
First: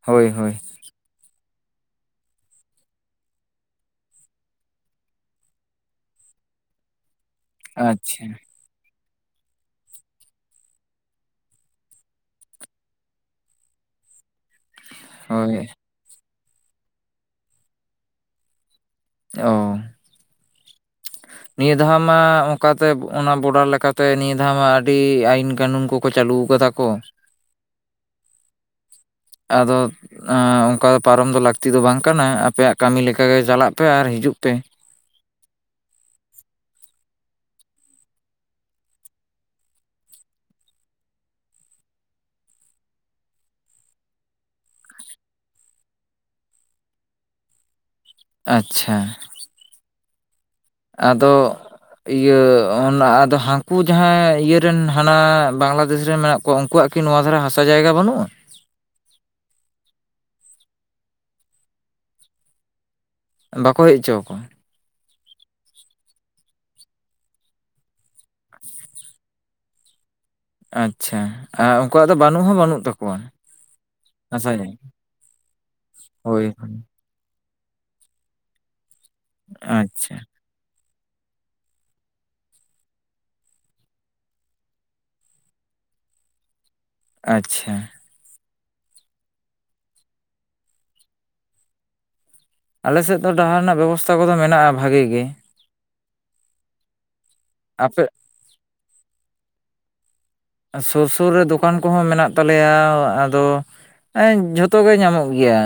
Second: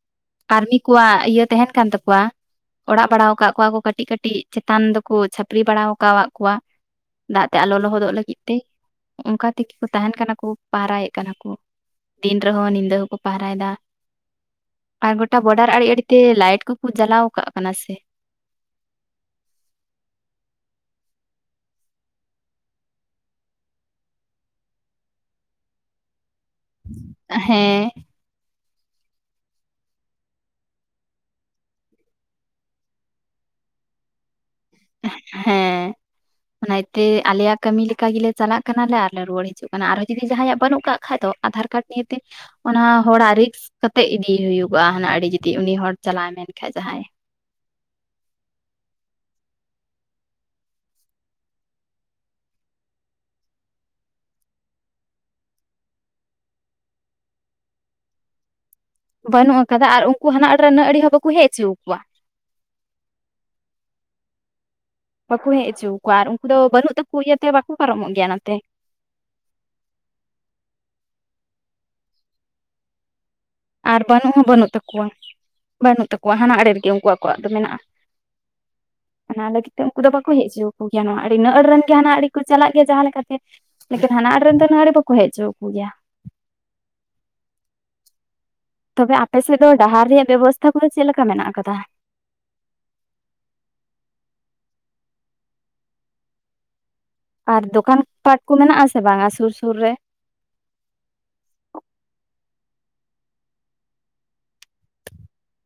ᱦᱳᱭ, ᱦᱳᱭ ᱟᱨᱢᱤ ᱠᱚᱣᱟᱜ ᱤᱭᱟᱹ ᱛᱟᱦᱮᱱ ᱠᱟᱱ ᱛᱟᱠᱚᱣᱟ ᱚᱲᱟᱜ ᱵᱟᱲᱟ ᱟᱠᱟᱫ ᱠᱚᱣᱟ ᱠᱚ ᱠᱟᱹᱴᱤᱡ ᱠᱟᱹᱴᱤᱡ ᱪᱮᱛᱟᱱ ᱫᱚᱠᱩ ᱪᱷᱟᱹᱯᱨᱤ ᱵᱟᱲᱟ ᱟᱠᱟᱫ ᱠᱚᱣᱟᱜ ᱠᱚᱣᱟᱜ, ᱫᱟᱜ ᱛᱮ ᱟᱞᱚ ᱞᱚᱦᱚᱫᱚᱜ ᱟᱪᱪᱷᱟ ᱞᱟᱹᱜᱤᱫ ᱛᱮ᱾ ᱚᱱᱠᱟ ᱛᱮᱜᱤ ᱠᱚ ᱛᱟᱦᱮᱱ ᱠᱟᱱᱟ ᱠᱚ ᱯᱟᱦᱨᱟᱭᱮᱫ ᱠᱟᱱᱟ ᱠᱩ᱾ ᱫᱤᱱ ᱨᱮᱦᱚᱸ ᱧᱤᱫᱟᱹ ᱦᱚᱸᱠᱚ ᱯᱟᱦᱟᱨᱟᱭ ᱫᱟ᱾ ᱟᱨ ᱜᱚᱴᱟ ᱦᱳᱭ ᱵᱚᱰᱟᱨ ᱟᱲᱮ ᱟᱲᱮᱛᱮ ᱞᱟᱭᱤᱴ ᱠᱚᱠᱚ ᱡᱟᱞᱟᱣ ᱠᱟᱜ ᱠᱟᱱᱟ ᱥᱮ᱾ ᱚ ᱱᱤᱭᱟᱹ ᱫᱷᱟᱣ ᱢᱟ ᱚᱱᱠᱟᱛᱮ ᱚᱱᱟ ᱵᱚᱰᱟᱨ ᱞᱮᱠᱟᱛᱮ ᱱᱤᱭᱟᱹ ᱫᱷᱟᱣ ᱢᱟ ᱟᱹᱰᱤ ᱟᱭᱤᱱ ᱠᱟᱹᱱᱩᱱ ᱠᱚᱠᱚ ᱪᱟᱹᱞᱩ ᱠᱟᱫᱟ᱾ ᱠᱚ ᱦᱮᱸ ᱟᱫᱚ ᱚᱱᱠᱟ ᱯᱟᱨᱚᱢ ᱫᱚ ᱞᱟᱹᱠᱛᱤ ᱫᱚ ᱵᱟᱝ ᱠᱟᱱᱟ ᱟᱯᱮᱭᱟᱜ ᱠᱟᱹᱢᱤ ᱞᱮᱠᱟᱜᱮ ᱪᱟᱞᱟᱜ ᱯᱮ ᱟᱨ ᱦᱤᱡᱩᱜ ᱯᱮ᱾ ᱦᱮᱸ ᱱᱟᱭᱛᱮ ᱟᱞᱮᱭᱟᱜ ᱠᱟᱹᱢᱤ ᱞᱮᱠᱟ ᱜᱮᱞᱮ ᱪᱟᱞᱟᱜ ᱠᱟᱱᱟᱞᱮ ᱟᱨᱞᱮ ᱨᱩᱣᱟᱹᱲ ᱦᱤᱡᱩᱜ ᱠᱟᱱᱟ ᱟᱨᱦᱚᱸ ᱡᱩᱫᱤ ᱡᱟᱦᱟᱸᱭᱟᱜ ᱵᱟᱹᱱᱩᱜ ᱠᱟᱜ ᱠᱷᱟᱡ ᱫᱚ ᱟᱫᱷᱟᱨ ᱠᱟᱨᱰ [inaudible] ᱚᱱᱟ ᱦᱚᱲᱟᱜ ᱨᱤᱠᱥ ᱠᱟᱛᱮᱜ ᱤᱫᱤ ᱮ ᱦᱩᱭᱩᱜᱚᱜᱼᱟ ᱦᱟᱱᱟ ᱟᱹᱰᱤ ᱡᱩᱫᱤ ᱩᱱᱤ ᱦᱚᱲ ᱪᱟᱞᱟᱣ ᱢᱮᱱᱠᱟᱱᱡ ᱡᱟᱦᱟᱸᱭ᱾ ᱟᱪᱪᱷᱟ ᱟᱫᱚ ᱤᱭᱟᱹ ᱚᱱᱟ ᱟᱫᱚ ᱦᱟᱹᱠᱩ ᱡᱟᱦᱟᱸ ᱤᱭᱟᱹᱨᱮᱱ ᱦᱟᱱᱟ ᱵᱟᱝᱞᱟᱫᱮᱥ ᱨᱮᱱ ᱢᱮᱱᱟᱜ ᱠᱚᱣᱟᱜ ᱩᱱᱠᱩᱣᱟᱜ ᱠᱤ ᱱᱚᱣᱟ ᱫᱷᱟᱨᱟ ᱦᱟᱥᱟ ᱡᱟᱭᱜᱟ ᱵᱟᱹᱱᱩᱜᱼᱟ? ᱵᱟᱹᱱᱩᱜ ᱟᱠᱟᱫᱟ ᱟᱨ ᱩᱱᱠᱩ ᱦᱟᱱᱟ ᱚᱲᱨᱮᱱᱟᱹ ᱟ ᱦᱚᱸ ᱵᱟᱠᱚ ᱦᱮᱡ ᱦᱚᱪᱚ ᱟᱠᱚᱣᱟ᱾ ᱵᱟᱠᱚ ᱦᱮᱡ ᱦᱚᱪᱚ ᱟᱠᱚᱣᱟ? ᱵᱟᱠᱚ ᱦᱮᱡ ᱚᱪᱚ ᱟᱠᱚᱣᱟ ᱟᱨ ᱩᱱᱠᱩ ᱫᱚ ᱵᱟᱹᱱᱩᱜ ᱛᱟᱠᱚ ᱤᱭᱟᱹᱛᱮ ᱵᱟᱠᱚ ᱯᱟᱨᱚᱢᱚᱜ ᱜᱮᱭᱟ ᱱᱚᱛᱮ᱾ ᱟᱪᱪᱷᱟ ᱟᱨ ᱩᱱᱠᱩᱣᱟᱜ ᱫᱚ ᱵᱟᱹᱱᱩᱜ ᱦᱚᱸ ᱵᱟᱹᱱᱩᱜ ᱛᱟᱠᱚᱣᱟ ᱟᱨ ᱵᱟᱹᱱᱩᱜ ᱦᱚᱸ ᱦᱟᱥᱟ ᱵᱟᱹᱱᱩᱜ ᱡᱟᱭᱜᱟ ᱛᱟᱠᱚᱣᱟ ᱵᱟᱹᱱᱩᱜ ᱛᱟᱠᱚᱣᱟ ᱦᱳᱭ ᱦᱟᱱᱟ ᱟᱲᱮ ᱦᱳᱭ, ᱨᱮᱜᱮ ᱩᱱᱠᱩᱣᱟᱜ ᱟᱲᱟᱜ ᱫᱚ ᱢᱮᱱᱟᱜᱼᱟ ᱚᱱᱟ ᱞᱟᱹᱜᱤᱫ ᱛᱮ ᱩᱱᱠᱩ ᱫᱚ ᱟᱪᱪᱷᱟ ᱵᱟᱠᱚ ᱦᱮᱡ ᱪᱩ ᱜᱮᱭᱟ ᱟᱹᱰᱤ ᱱᱟᱹᱲ ᱨᱮᱱ ᱜᱮ ᱦᱟᱱᱟᱱᱟᱜ ᱟᱹᱰᱤ ᱠᱚ ᱪᱟᱞᱟᱜ ᱜᱮᱭᱟ ᱡᱟᱦᱟᱸ ᱞᱮᱠᱟᱛᱮ ᱞᱮᱠᱤᱱ ᱦᱟᱱᱟ ᱟᱲᱮ ᱨᱮᱱ ᱫᱚ ᱱᱚᱣᱟ ᱟᱲᱮ ᱵᱟᱠᱚ ᱦᱮᱡᱪᱚ ᱟᱠᱩ ᱜᱮᱭᱟ ᱟᱪᱪᱷᱟ ᱛᱚᱵᱮ ᱟᱯᱮᱥᱮᱫ ᱫᱚ ᱰᱟᱦᱟᱨ ᱨᱮᱭᱟᱜ ᱵᱮᱵᱚᱥᱛᱷᱟ ᱠᱚᱫᱚ ᱪᱮᱫ ᱞᱮᱠᱟ ᱢᱮᱱᱟᱜ ᱟᱠᱟᱫᱟ? ᱟᱞᱮᱥᱮᱫ ᱫᱚ ᱰᱟᱦᱟᱨ ᱨᱮᱱᱟᱜ ᱵᱮᱵᱚᱥᱛᱷᱟ ᱠᱚᱫᱚ ᱢᱮᱱᱟᱜᱼᱟ ᱵᱷᱟᱜᱮ ᱜᱮ᱾ ᱟᱨ ᱫᱚᱠᱟᱱ ᱟᱯᱮ ᱯᱟᱴ ᱠᱚ ᱢᱮᱱᱟᱜ ᱟᱥᱮ ᱵᱟᱝᱟ ᱥᱩᱨ ᱥᱩᱨ ᱨᱮ? ᱥᱩᱨ ᱥᱩᱨ ᱨᱮ ᱫᱚᱠᱟᱱ ᱠᱚᱦᱚᱸ ᱢᱮᱱᱟᱜ ᱛᱟᱞᱮᱭᱟ ᱟᱫᱚ ᱡᱷᱚᱛᱚ ᱜᱮ ᱧᱟᱢᱚᱜ ᱜᱮᱭᱟ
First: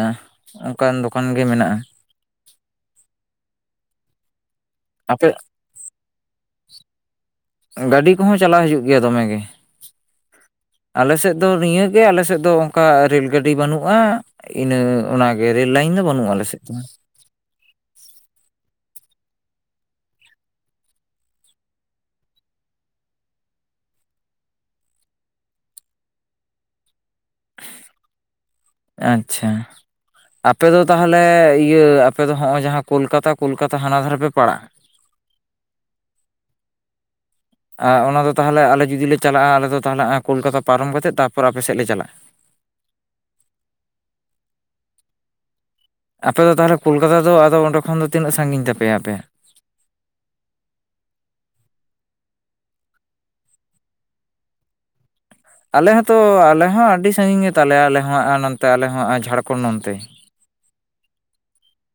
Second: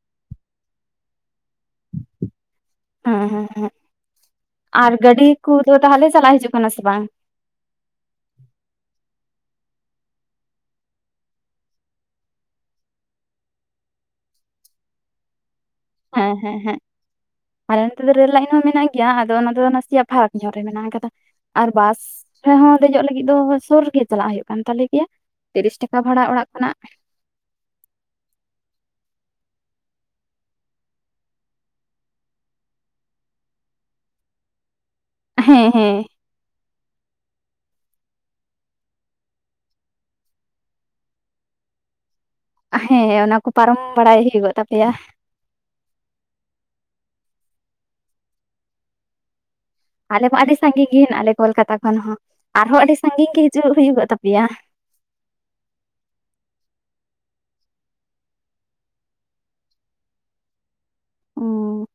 ᱚᱱᱠᱟᱱ ᱫᱚᱠᱟᱱ ᱜᱮ ᱢᱮᱱᱟᱜᱼᱟ᱾ ᱦᱮᱸ ᱦᱮᱸ ᱦᱩᱸ ᱟᱨ ᱜᱟᱹᱰᱤ ᱟᱯᱮ ᱠᱚᱫᱚ ᱛᱟᱦᱚᱞᱮ ᱪᱟᱞᱟᱜ ᱦᱤᱡᱩᱜ ᱠᱟᱱᱟ ᱥᱮ ᱵᱟᱝ? ᱜᱟᱹᱰᱤ ᱠᱚᱦᱚᱸ ᱪᱟᱞᱟᱣ ᱦᱤᱡᱩᱜ ᱜᱮᱭᱟ ᱫᱚᱢᱮᱜ ᱜᱮ᱾ ᱟᱞᱮ ᱥᱮᱫ ᱫᱚ ᱱᱤᱭᱟᱹᱜᱮ ᱟᱞᱮ ᱥᱮᱫ ᱫᱚ ᱚᱱᱠᱟ ᱨᱮᱹᱞ ᱜᱟᱹᱰᱤ ᱵᱟᱹᱱᱩᱜᱼᱟ ᱤᱱᱟᱹ ᱚᱱᱟᱜᱮ ᱨᱮᱹᱞ ᱞᱟᱭᱤᱱ ᱜᱮ ᱵᱟᱹᱱᱩᱜᱼᱟ ᱦᱮᱸ ᱟᱞᱮ ᱦᱮᱸ ᱥᱮᱫ ᱫᱚ ᱦᱮᱸ ᱟᱞᱮ ᱱᱚᱛᱮ ᱫᱚ ᱨᱮᱹᱞ ᱞᱟᱭᱤᱱ ᱦᱚᱸ ᱢᱮᱱᱟᱜ ᱜᱮᱭᱟ ᱟᱫᱚ ᱚᱱᱟ ᱫᱚ ᱱᱟᱥᱮᱭᱟᱜ ᱯᱷᱟᱨᱟᱠ ᱧᱚᱜ ᱨᱮ ᱢᱮᱱᱟᱜ ᱟᱠᱟᱫᱟ ᱟᱨ ᱵᱟᱥ ᱨᱮᱦᱚ ᱫᱮᱡᱚᱜ ᱞᱟᱹᱜᱤᱫ ᱫᱚ ᱥᱩᱨ ᱨᱮᱜᱮ ᱪᱟᱞᱟᱜ ᱦᱩᱭᱩᱜ ᱠᱟᱱ ᱛᱟᱞᱮ ᱜᱮᱭᱟ ᱛᱤᱨᱤᱥ ᱴᱟᱠᱟ ᱵᱷᱟᱲᱟ ᱚᱲᱟᱜ ᱠᱷᱚᱱᱟᱜ ᱟᱪᱪᱷᱟ ᱟᱯᱮᱫᱚ ᱛᱟᱦᱚᱞᱮ ᱤᱭᱟᱹ ᱟᱯᱮᱚ ᱦᱚᱜᱼᱚᱭ ᱡᱟᱦᱟᱸ ᱠᱳᱞᱠᱟᱛᱟ ᱠᱳᱞᱠᱟᱛᱟ ᱦᱟᱱᱟ ᱫᱷᱟᱨᱮ ᱯᱮ ᱯᱟᱲᱟᱜᱼᱟ? ᱦᱮᱸ ᱦᱮᱸ ᱟ ᱚᱱᱟᱫᱚ ᱛᱟᱦᱚᱞᱮ ᱟᱞᱮ ᱡᱩᱫᱤ ᱞᱮ ᱪᱟᱞᱟᱜᱼᱟ ᱟᱞᱮ ᱫᱚ ᱛᱟᱦᱚᱞᱮ ᱠᱳᱞᱠᱟᱛᱟ ᱯᱟᱨᱚᱢ ᱠᱟ ᱠᱟᱛᱮᱫ ᱛᱟᱨᱯᱚᱨ ᱟᱯᱮ ᱥᱮᱫ ᱞᱮ ᱪᱟᱞᱟᱜᱼᱟ? ᱦᱮᱸ ᱚᱱᱟᱠᱚ ᱯᱟᱨᱚᱢ ᱵᱟᱲᱟᱭ ᱦᱩᱭᱩᱜᱚᱜ ᱛᱟᱯᱮᱭᱟ ᱟᱯᱮ ᱫᱚ ᱛᱟᱦᱚᱞᱮ ᱠᱳᱞᱠᱟᱛᱟ ᱫᱚ ᱟᱫᱚ ᱚᱸᱰᱮ ᱠᱷᱚᱱ ᱫᱚ ᱛᱤᱱᱟᱹᱜ ᱥᱟᱺᱜᱤᱧ ᱛᱟᱯᱮᱭᱟ ᱟᱯᱮ ᱟᱞᱮ ᱢᱟ ᱟᱹᱰᱤ ᱥᱟᱺᱜᱤᱧ ᱜᱮ ᱟᱞᱮ ᱠᱳᱞᱠᱟᱛᱟ ᱠᱷᱚᱱ ᱦᱚᱸ ᱟᱨᱦᱚᱸ ᱟᱹᱰᱤ ᱥᱟᱜᱤᱧ ᱜᱮ ᱦᱤᱡᱩᱜ ᱦᱩᱭᱩᱜ ᱛᱟᱯᱮᱭᱟ ᱟᱞᱮ ᱦᱚᱸᱛᱚ ᱟᱞᱮ ᱦᱚᱸ ᱟᱹᱰᱤ ᱥᱟᱺᱜᱤᱧ ᱜᱮᱛᱟᱞᱮᱭᱟ ᱟᱞᱮ ᱦᱚᱸ ᱱᱚᱛᱮ ᱟᱞᱮ ᱦᱚᱸ ᱡᱷᱟᱲᱠᱷᱚᱸᱰ ᱱᱚᱱᱛᱮ ᱚ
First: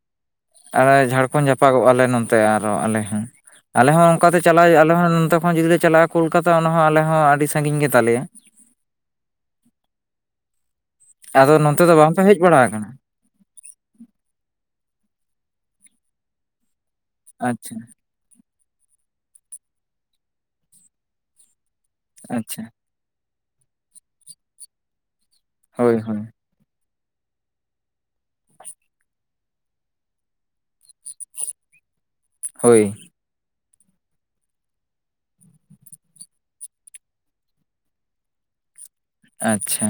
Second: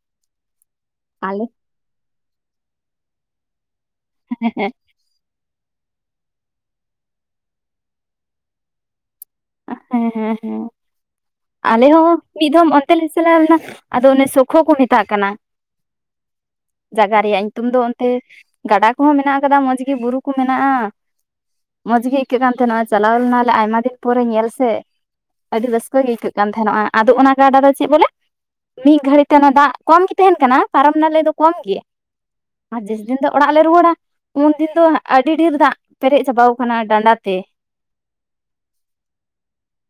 ᱟᱨ ᱟᱞᱮ ᱡᱷᱟᱲᱠᱷᱚᱸᱰ ᱡᱟᱯᱟᱜᱚᱜᱼᱟᱞᱮ ᱱᱚᱛᱮ ᱟᱨᱚ ᱟᱞᱮ ᱦᱚᱸ ᱟᱞᱮ ᱦᱚᱸ ᱚᱱᱠᱟᱛᱮ ᱦᱮᱸ ᱪᱟᱞᱟᱣ ᱟᱞᱮ ᱦᱚᱸ ᱱᱚᱛ ᱦᱚᱸ ᱡᱩᱫᱤ ᱞᱮ ᱪᱟᱞᱟᱜᱼᱟᱳᱞᱠᱟᱛᱟ ᱚᱱᱟ ᱦᱚᱸᱚᱸ ᱟᱞᱮ ᱦᱚᱸ ᱟᱹᱰᱤ ᱥᱟᱺᱜᱤᱧ ᱜᱮᱛᱟᱞᱮᱭᱟ ᱦᱮᱸ ᱦᱮᱸ ᱦᱮᱸ ᱟᱫᱚ ᱱᱚᱛᱮ ᱟᱞᱮ ᱫᱚ ᱦᱚᱸ ᱵᱟᱝᱯᱮ ᱦᱮᱡ ᱢᱤᱫ ᱵᱟᱲᱟ ᱫᱷᱚᱢ ᱟᱠᱟᱱᱟ ᱚᱱᱛᱮ ᱞᱮ ᱪᱟᱞᱟᱣ ᱞᱮᱱᱟ ᱟᱫᱚ ᱚᱱᱮ ᱥᱚᱠᱠᱷᱚ ᱠᱚ ᱢᱮᱛᱟᱜ ᱠᱟᱱᱟ ᱡᱟᱭᱜᱟ ᱨᱮᱭᱟᱜ ᱧᱩᱛᱩᱢ ᱟᱪᱪᱷᱟ ᱫᱚ ᱜᱟᱰᱟ ᱠᱚᱦᱚᱸ ᱢᱮᱱᱟᱜ ᱟᱠᱟᱫᱟ ᱢᱚᱸᱡᱽ ᱜᱮ ᱵᱩᱨᱩ ᱠᱚ ᱢᱮᱱᱟᱜᱼᱟ ᱢᱚᱸᱡᱽ ᱜᱮ ᱟᱹᱭᱠᱟᱹᱜ ᱠᱟᱱ ᱟᱪᱪᱷᱟ ᱛᱟᱦᱮᱱᱟᱚᱜ ᱪᱟᱞᱟᱣ ᱞᱮᱱᱟᱞᱮ ᱟᱭᱢᱟ ᱫᱤᱱ ᱯᱚᱨᱮ ᱧᱮᱞ ᱥᱮ ᱟᱹᱰᱤ ᱦᱳᱭ ᱨᱟᱹᱥᱠᱟᱹ ᱜᱮ ᱦᱳᱭ ᱟᱹᱭᱠᱟᱹᱜ ᱠᱟᱱ ᱛᱟᱦᱮᱚᱜᱼᱟ ᱟᱫᱚ ᱚᱱᱟ ᱠᱟᱰᱟ ᱫᱚ ᱪᱮᱫ ᱵᱚᱞᱮ? ᱢᱤᱫ ᱜᱷᱟᱹᱲᱤᱡ ᱛᱮ ᱚᱱᱟ ᱫᱟᱜ ᱠᱚᱢ ᱜᱮ ᱛᱟᱦᱮᱱ ᱠᱟᱱᱟ ᱯᱟᱨᱚᱢ ᱱᱟᱞᱮ ᱫᱚ ᱠᱚᱢ ᱜᱮ ᱟᱨ ᱦᱳᱭ ᱡᱟᱥ ᱫᱤᱱ ᱫᱚ ᱚᱲᱟᱜ ᱞᱮ ᱨᱩᱣᱟᱹᱲᱟ ᱩᱱᱫᱤᱱ ᱫᱚ ᱟᱹᱰᱤ ᱰᱷᱮᱨ ᱫᱟᱜ ᱯᱮᱨᱮᱡ ᱪᱟᱵᱟᱣ ᱟᱠᱟᱱᱟ ᱰᱟᱸᱰᱟ ᱛᱮ ᱟᱪᱪᱷᱟ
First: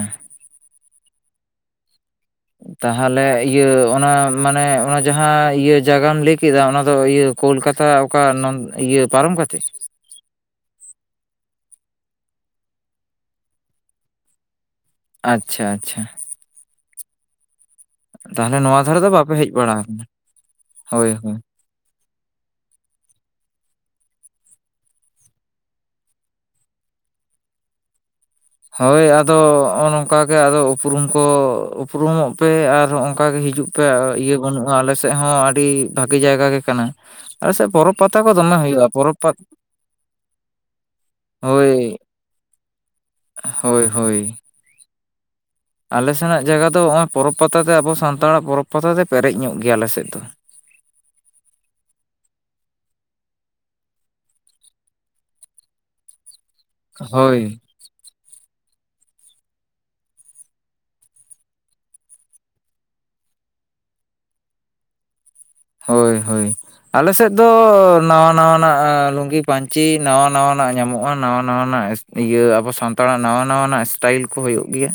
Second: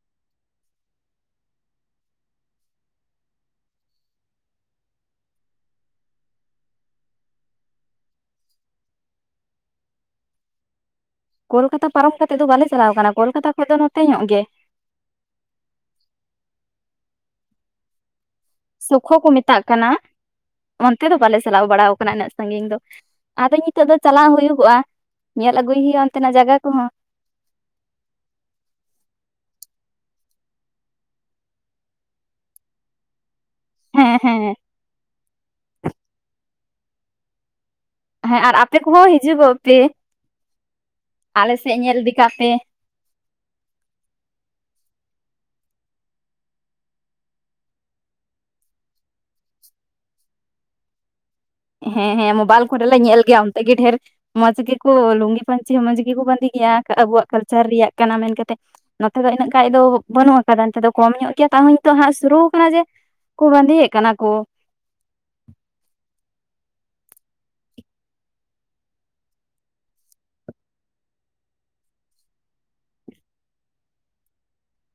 ᱛᱟᱦᱚᱞᱮ ᱤᱭᱟᱹ ᱚᱱᱟ ᱢᱟᱱᱮ ᱚᱱᱟ ᱡᱟᱦᱟᱸ ᱤᱭᱟᱹ ᱡᱟᱭᱜᱟᱢ ᱞᱟᱹᱭ ᱠᱮᱫᱟ ᱚᱱᱟ ᱫᱚ ᱤᱭᱟᱹ ᱠᱳᱞᱠᱟᱛᱟ ᱚᱠᱟ ᱤᱭᱟᱹ ᱯᱟᱨᱚᱢ ᱠᱟᱛᱮ ᱠᱳᱞᱠᱟᱛᱟ ᱯᱟᱨᱚᱢ ᱠᱟᱛᱮᱜ ᱫᱚ ᱵᱟᱞᱮ ᱪᱟᱞᱟᱣ ᱟᱠᱟᱱᱟ ᱠᱳᱞᱠᱟᱛᱟ ᱠᱷᱚᱱ ᱫᱚ ᱱᱚᱛᱮ ᱧᱚᱜ ᱜᱮ ᱟᱪᱪᱷᱟ ᱟᱪᱪᱷᱟ ᱛᱟᱦᱚᱞᱮ ᱱᱚᱣᱟ ᱫᱷᱟᱨᱮ ᱫᱚ ᱥᱩᱠᱠᱷᱚ ᱠᱚ ᱵᱟᱯᱮ ᱦᱮᱡ ᱢᱮᱛᱟᱜ ᱵᱟᱲᱟ ᱠᱟᱱᱟ ᱟᱠᱟᱱᱟ ᱚᱱᱛᱮ ᱦᱳᱭ ᱫᱚ ᱦᱳᱭ ᱵᱟᱞᱮ ᱪᱟᱞᱟᱣ ᱵᱟᱲᱟ ᱠᱟᱱᱟ ᱩᱱᱟᱹᱜ ᱥᱟᱺᱜᱤᱧ ᱫᱚ ᱟᱫᱚ ᱱᱤᱛᱳᱜ ᱫᱚ ᱪᱟᱞᱟᱣ ᱦᱩᱭᱩᱜᱚᱜᱼᱟ ᱧᱮᱞ ᱟᱹᱜᱩᱭ ᱦᱩᱭᱩᱜᱼᱟ ᱚᱱᱛᱮᱱᱟᱜ ᱡᱟᱭᱜᱟ ᱠᱚᱦᱚᱸ᱾ ᱦᱳᱭ ᱟᱫᱚ ᱱᱚᱜᱼᱚ ᱱᱚᱝᱠᱟᱜᱮ ᱟᱫᱚ ᱩᱯᱨᱩᱢ ᱠᱚ ᱩᱯᱨᱩᱢᱚᱜ ᱯᱮ ᱟᱨ ᱦᱚᱸ ᱚᱱᱠᱟᱜ ᱜᱮ ᱦᱤᱡᱩᱜ ᱯᱮ ᱯᱮ ᱦᱮᱸ ᱤᱭᱟᱹ ᱦᱮᱸ ᱵᱟᱹᱱᱩᱜᱼᱟ᱾ ᱟᱞᱮᱥᱮᱫ ᱦᱚᱸ ᱟᱹᱰᱤ ᱵᱷᱟᱜᱤ ᱡᱟᱭᱜᱟ ᱜᱮ ᱠᱟᱱᱟ᱾ ᱟ ᱥᱮᱫ ᱯᱚᱨᱚᱵᱽ ᱯᱟᱛᱟ ᱠᱚ ᱫᱚ ᱦᱮᱸ ᱟᱨ ᱫᱚᱢᱮ ᱟᱯᱮ ᱦᱩᱭᱩᱜᱼᱟ ᱠᱚᱦᱚᱸ ᱯᱚᱨᱚᱵᱽ ᱯᱟ ᱦᱤᱡᱩᱜᱚᱜ ᱯᱮ ᱟᱞᱮ ᱥᱮᱫ ᱧᱮᱞ ᱤᱫᱤ ᱠᱟᱜ ᱯᱮ ᱦᱳᱭ ᱦᱳᱭ ᱟᱞᱮ ᱥᱮᱱᱟᱜ ᱡᱟᱭᱜᱟ ᱫᱚ ᱱᱚᱜᱼᱚᱭ ᱯᱚᱨᱚᱵᱽ ᱯᱟᱛᱟ ᱛᱮ ᱟᱵᱚ ᱥᱟᱱᱛᱟᱲᱟᱜ ᱯᱚᱨᱚᱵᱽ ᱯᱟᱛᱟ ᱛᱮ ᱯᱮᱨᱮᱡ ᱧᱚᱜ ᱜᱮᱭᱟ ᱟᱞᱮ ᱥᱮᱫ ᱫᱚ᱾ ᱦᱮᱸ ᱦᱮᱸ ᱢᱳᱵᱟᱭᱤᱞ ᱠᱚᱨᱮᱞᱮ ᱧᱮᱞ ᱜᱮᱭᱟ ᱚᱱᱛᱮ ᱜᱮ ᱰᱷᱮᱨ ᱢᱚᱸᱡᱽ ᱜᱮᱠᱚ ᱞᱩᱝᱜᱤ ᱯᱟᱹᱧᱪᱤ ᱢᱚᱸᱡᱽ ᱜᱮᱠᱚ ᱵᱟᱸᱫᱮ ᱜᱮᱭᱟ ᱟᱵᱚᱣᱟᱜ ᱦᱳᱭ ᱠᱟᱞᱪᱟᱨ ᱨᱮᱭᱟᱜ ᱠᱟᱱᱟ ᱢᱮᱱᱠᱟ ᱠᱟᱛᱮᱫ᱾ ᱱᱚᱛᱮ ᱫᱚ ᱤᱱᱟᱹᱜ ᱠᱷᱟᱱᱡ ᱫᱚ ᱵᱟᱹᱱᱩᱜ ᱟᱠᱟᱫᱟ ᱱᱤᱛ ᱫᱚ ᱠᱚᱢ ᱧᱚᱜ ᱜᱮᱭᱟ ᱛᱟᱣᱟᱦ ᱱᱤᱛᱚᱜ ᱦᱜ ᱥᱩᱨᱩ ᱠᱟᱱᱟ ᱡᱮ ᱠᱚ ᱵᱟᱸᱫᱮ ᱭᱮᱫ ᱠᱟᱱᱟ ᱠᱚ᱾ ᱦᱳᱭ, ᱦᱳᱭ᱾ ᱟᱞ ᱥᱮᱫ ᱫᱚ ᱱᱟᱣᱟ-ᱱᱟᱣᱟᱱᱟᱜ ᱞᱩᱝᱜᱤ ᱯᱟᱹᱧᱪᱤ ᱱᱟᱣᱟ-ᱱᱟᱣᱟᱱᱟᱜ ᱧᱟᱢᱚᱜᱼᱟ ᱱᱟᱣᱟ-ᱱᱟᱣᱟᱱᱟᱜ᱾ ᱤᱭᱟᱹ ᱟᱵᱚ ᱥᱟᱱᱛᱟᱲᱟᱜ ᱱᱟᱣᱟ ᱱᱟᱣᱟᱱᱟᱜ ᱥᱴᱟᱭᱤᱞ ᱠᱚ ᱦᱩᱭᱩᱜ ᱜᱮᱭᱟ᱾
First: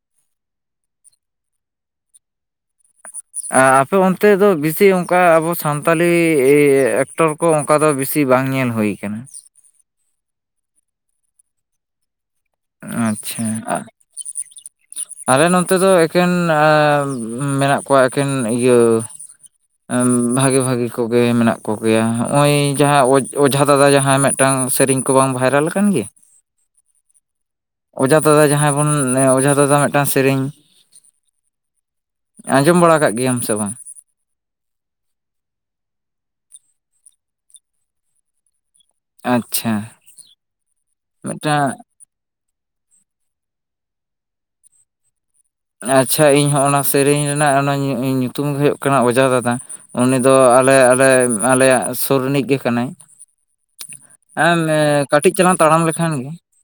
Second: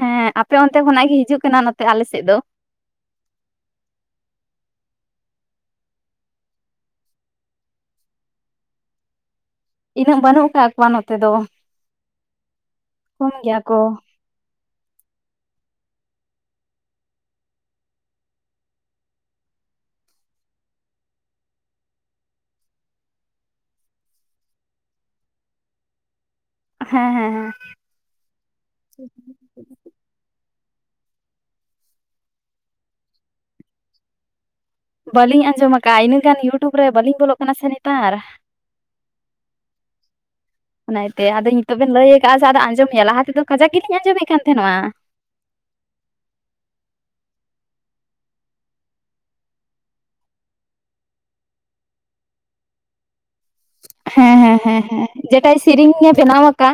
ᱦᱮᱸ ᱟᱯᱮ ᱚᱱᱛᱮ ᱠᱷᱚᱱᱟᱜ ᱜᱮ ᱦᱤᱡᱩᱜ ᱠᱟᱱᱟ ᱱᱚᱛᱮ ᱟᱞᱮ ᱥᱮᱫ ᱫᱚ ᱟᱯᱮ ᱚᱱᱛᱮ ᱫᱚ ᱵᱮᱥᱤ ᱚᱱᱠᱟ ᱟᱵᱚ ᱥᱟᱱᱛᱟᱞᱤ ᱮᱠᱴᱩ ᱠᱚ ᱚᱱᱠᱟ ᱫᱚ ᱵᱤᱥᱤ ᱵᱟᱝ ᱧᱮᱞ ᱦᱩᱭ ᱟᱠᱟᱱᱟ᱾ ᱤᱱᱟᱹᱜ ᱵᱟᱹᱱᱩᱜ ᱟᱠᱟᱫ ᱠᱚᱣᱟ ᱱᱚᱛᱮ ᱫᱚ ᱠᱚᱢ ᱟᱪᱪᱷᱟ ᱜᱮᱭᱟ [inaudible] ᱟᱞᱮ ᱱᱚᱛᱮ ᱫᱚ ᱮᱠᱮᱱ ᱢᱮᱱᱟᱜ ᱠᱚᱣᱟ ᱮᱠᱮᱱ ᱤᱭᱟᱹ ᱮᱸ ᱵᱷᱟᱜᱮ ᱵᱷᱟᱜᱮ ᱠᱚᱜᱮ ᱢᱮᱱᱟᱜ ᱠᱚᱜᱮᱭᱟ, ᱱᱚᱜᱼᱚᱭ ᱡᱟᱦᱟᱸ ᱚᱡ, ᱚᱡᱷᱟ ᱫᱟᱫᱟ ᱡᱟᱦᱟᱸᱭ ᱢᱮᱫ ᱴᱟᱝ ᱥᱮᱨᱮᱧ ᱠᱚ ᱵᱟᱝ ᱵᱷᱟᱭᱨᱟᱞ ᱠᱟᱱ ᱜᱮᱭᱟ? [inaudible] ᱦᱮᱸ ᱦᱮᱸ ᱚᱡᱷᱟ ᱫᱟᱫᱟ ᱡᱟᱦᱟᱸᱭ ᱵᱚᱱ ᱚᱡᱷᱟ ᱫᱟᱫᱟ ᱢᱤᱫᱴᱟᱝ ᱥᱮᱨᱮᱧ, ᱟᱸᱡᱚᱢ ᱵᱟᱲᱟ ᱠᱟᱜ ᱜᱮᱭᱟᱢ ᱥᱮ ᱵᱟᱝ? ᱵᱟᱹᱞᱤᱧ ᱟᱸᱡᱚᱢ ᱟᱠᱟᱫᱼᱟ, ᱤᱱᱟᱹᱜ ᱜᱟᱱ ᱤᱭᱩᱴᱩᱵᱽ ᱨᱮ ᱵᱟᱹᱞᱤᱧ ᱵᱚᱞᱚᱜ ᱠᱟᱱᱟ ᱥᱮ ᱱᱮᱛᱟᱨ᱾ ᱟᱪᱪᱷᱟ ᱚᱱᱟᱛᱮᱭᱟ ᱟᱫᱚ ᱢᱤᱫᱴᱟᱝ ᱱᱤᱛᱳᱜ ᱵᱮᱱ ᱞᱟᱹᱭ ᱪᱮᱫᱟᱜ ᱥᱮ ᱟᱸᱡᱚᱢ ᱢᱮᱭᱟ ᱞᱟ ᱛᱮᱫᱚ ᱠᱟᱡᱟ ᱜᱮᱞᱤᱧ ᱟᱸᱡᱚᱢᱮᱫ ᱠᱟᱱ ᱛᱟᱦᱮᱱᱚᱜᱱᱟ᱾ ᱟᱪᱪᱷᱟ ᱤᱧ ᱦᱚᱸ ᱚᱱᱟ ᱥᱮᱨᱮᱧ ᱨᱮᱱᱟᱜ ᱚᱱᱟ ᱧᱩ-ᱧᱩᱛᱩᱢ ᱦᱩᱭᱩᱜ ᱠᱟᱱᱟ ᱚᱡᱷᱟ ᱫᱟᱫᱟ᱾ ᱩᱱᱤ ᱫᱚ ᱟᱞᱮ, ᱟᱞᱮ, ᱟᱞᱮᱭᱟᱜ ᱥᱩᱨ ᱨᱤᱱᱤᱡ ᱜᱮ ᱠᱟᱱᱟᱭ᱾ ᱦᱮᱸ ᱦᱮᱸ ᱮᱸᱢ ᱦᱮᱸ ᱦᱮᱸ ᱠᱟᱹᱴᱤᱡ ᱡᱮᱴᱟᱭ ᱪᱟᱞᱟᱝ ᱛᱟᱲᱟᱢ ᱥᱮᱨᱮᱧᱮ ᱞᱮᱠᱷᱟᱱ ᱜᱮ᱾ ᱵᱮᱱᱟᱣ ᱟᱠᱟᱫ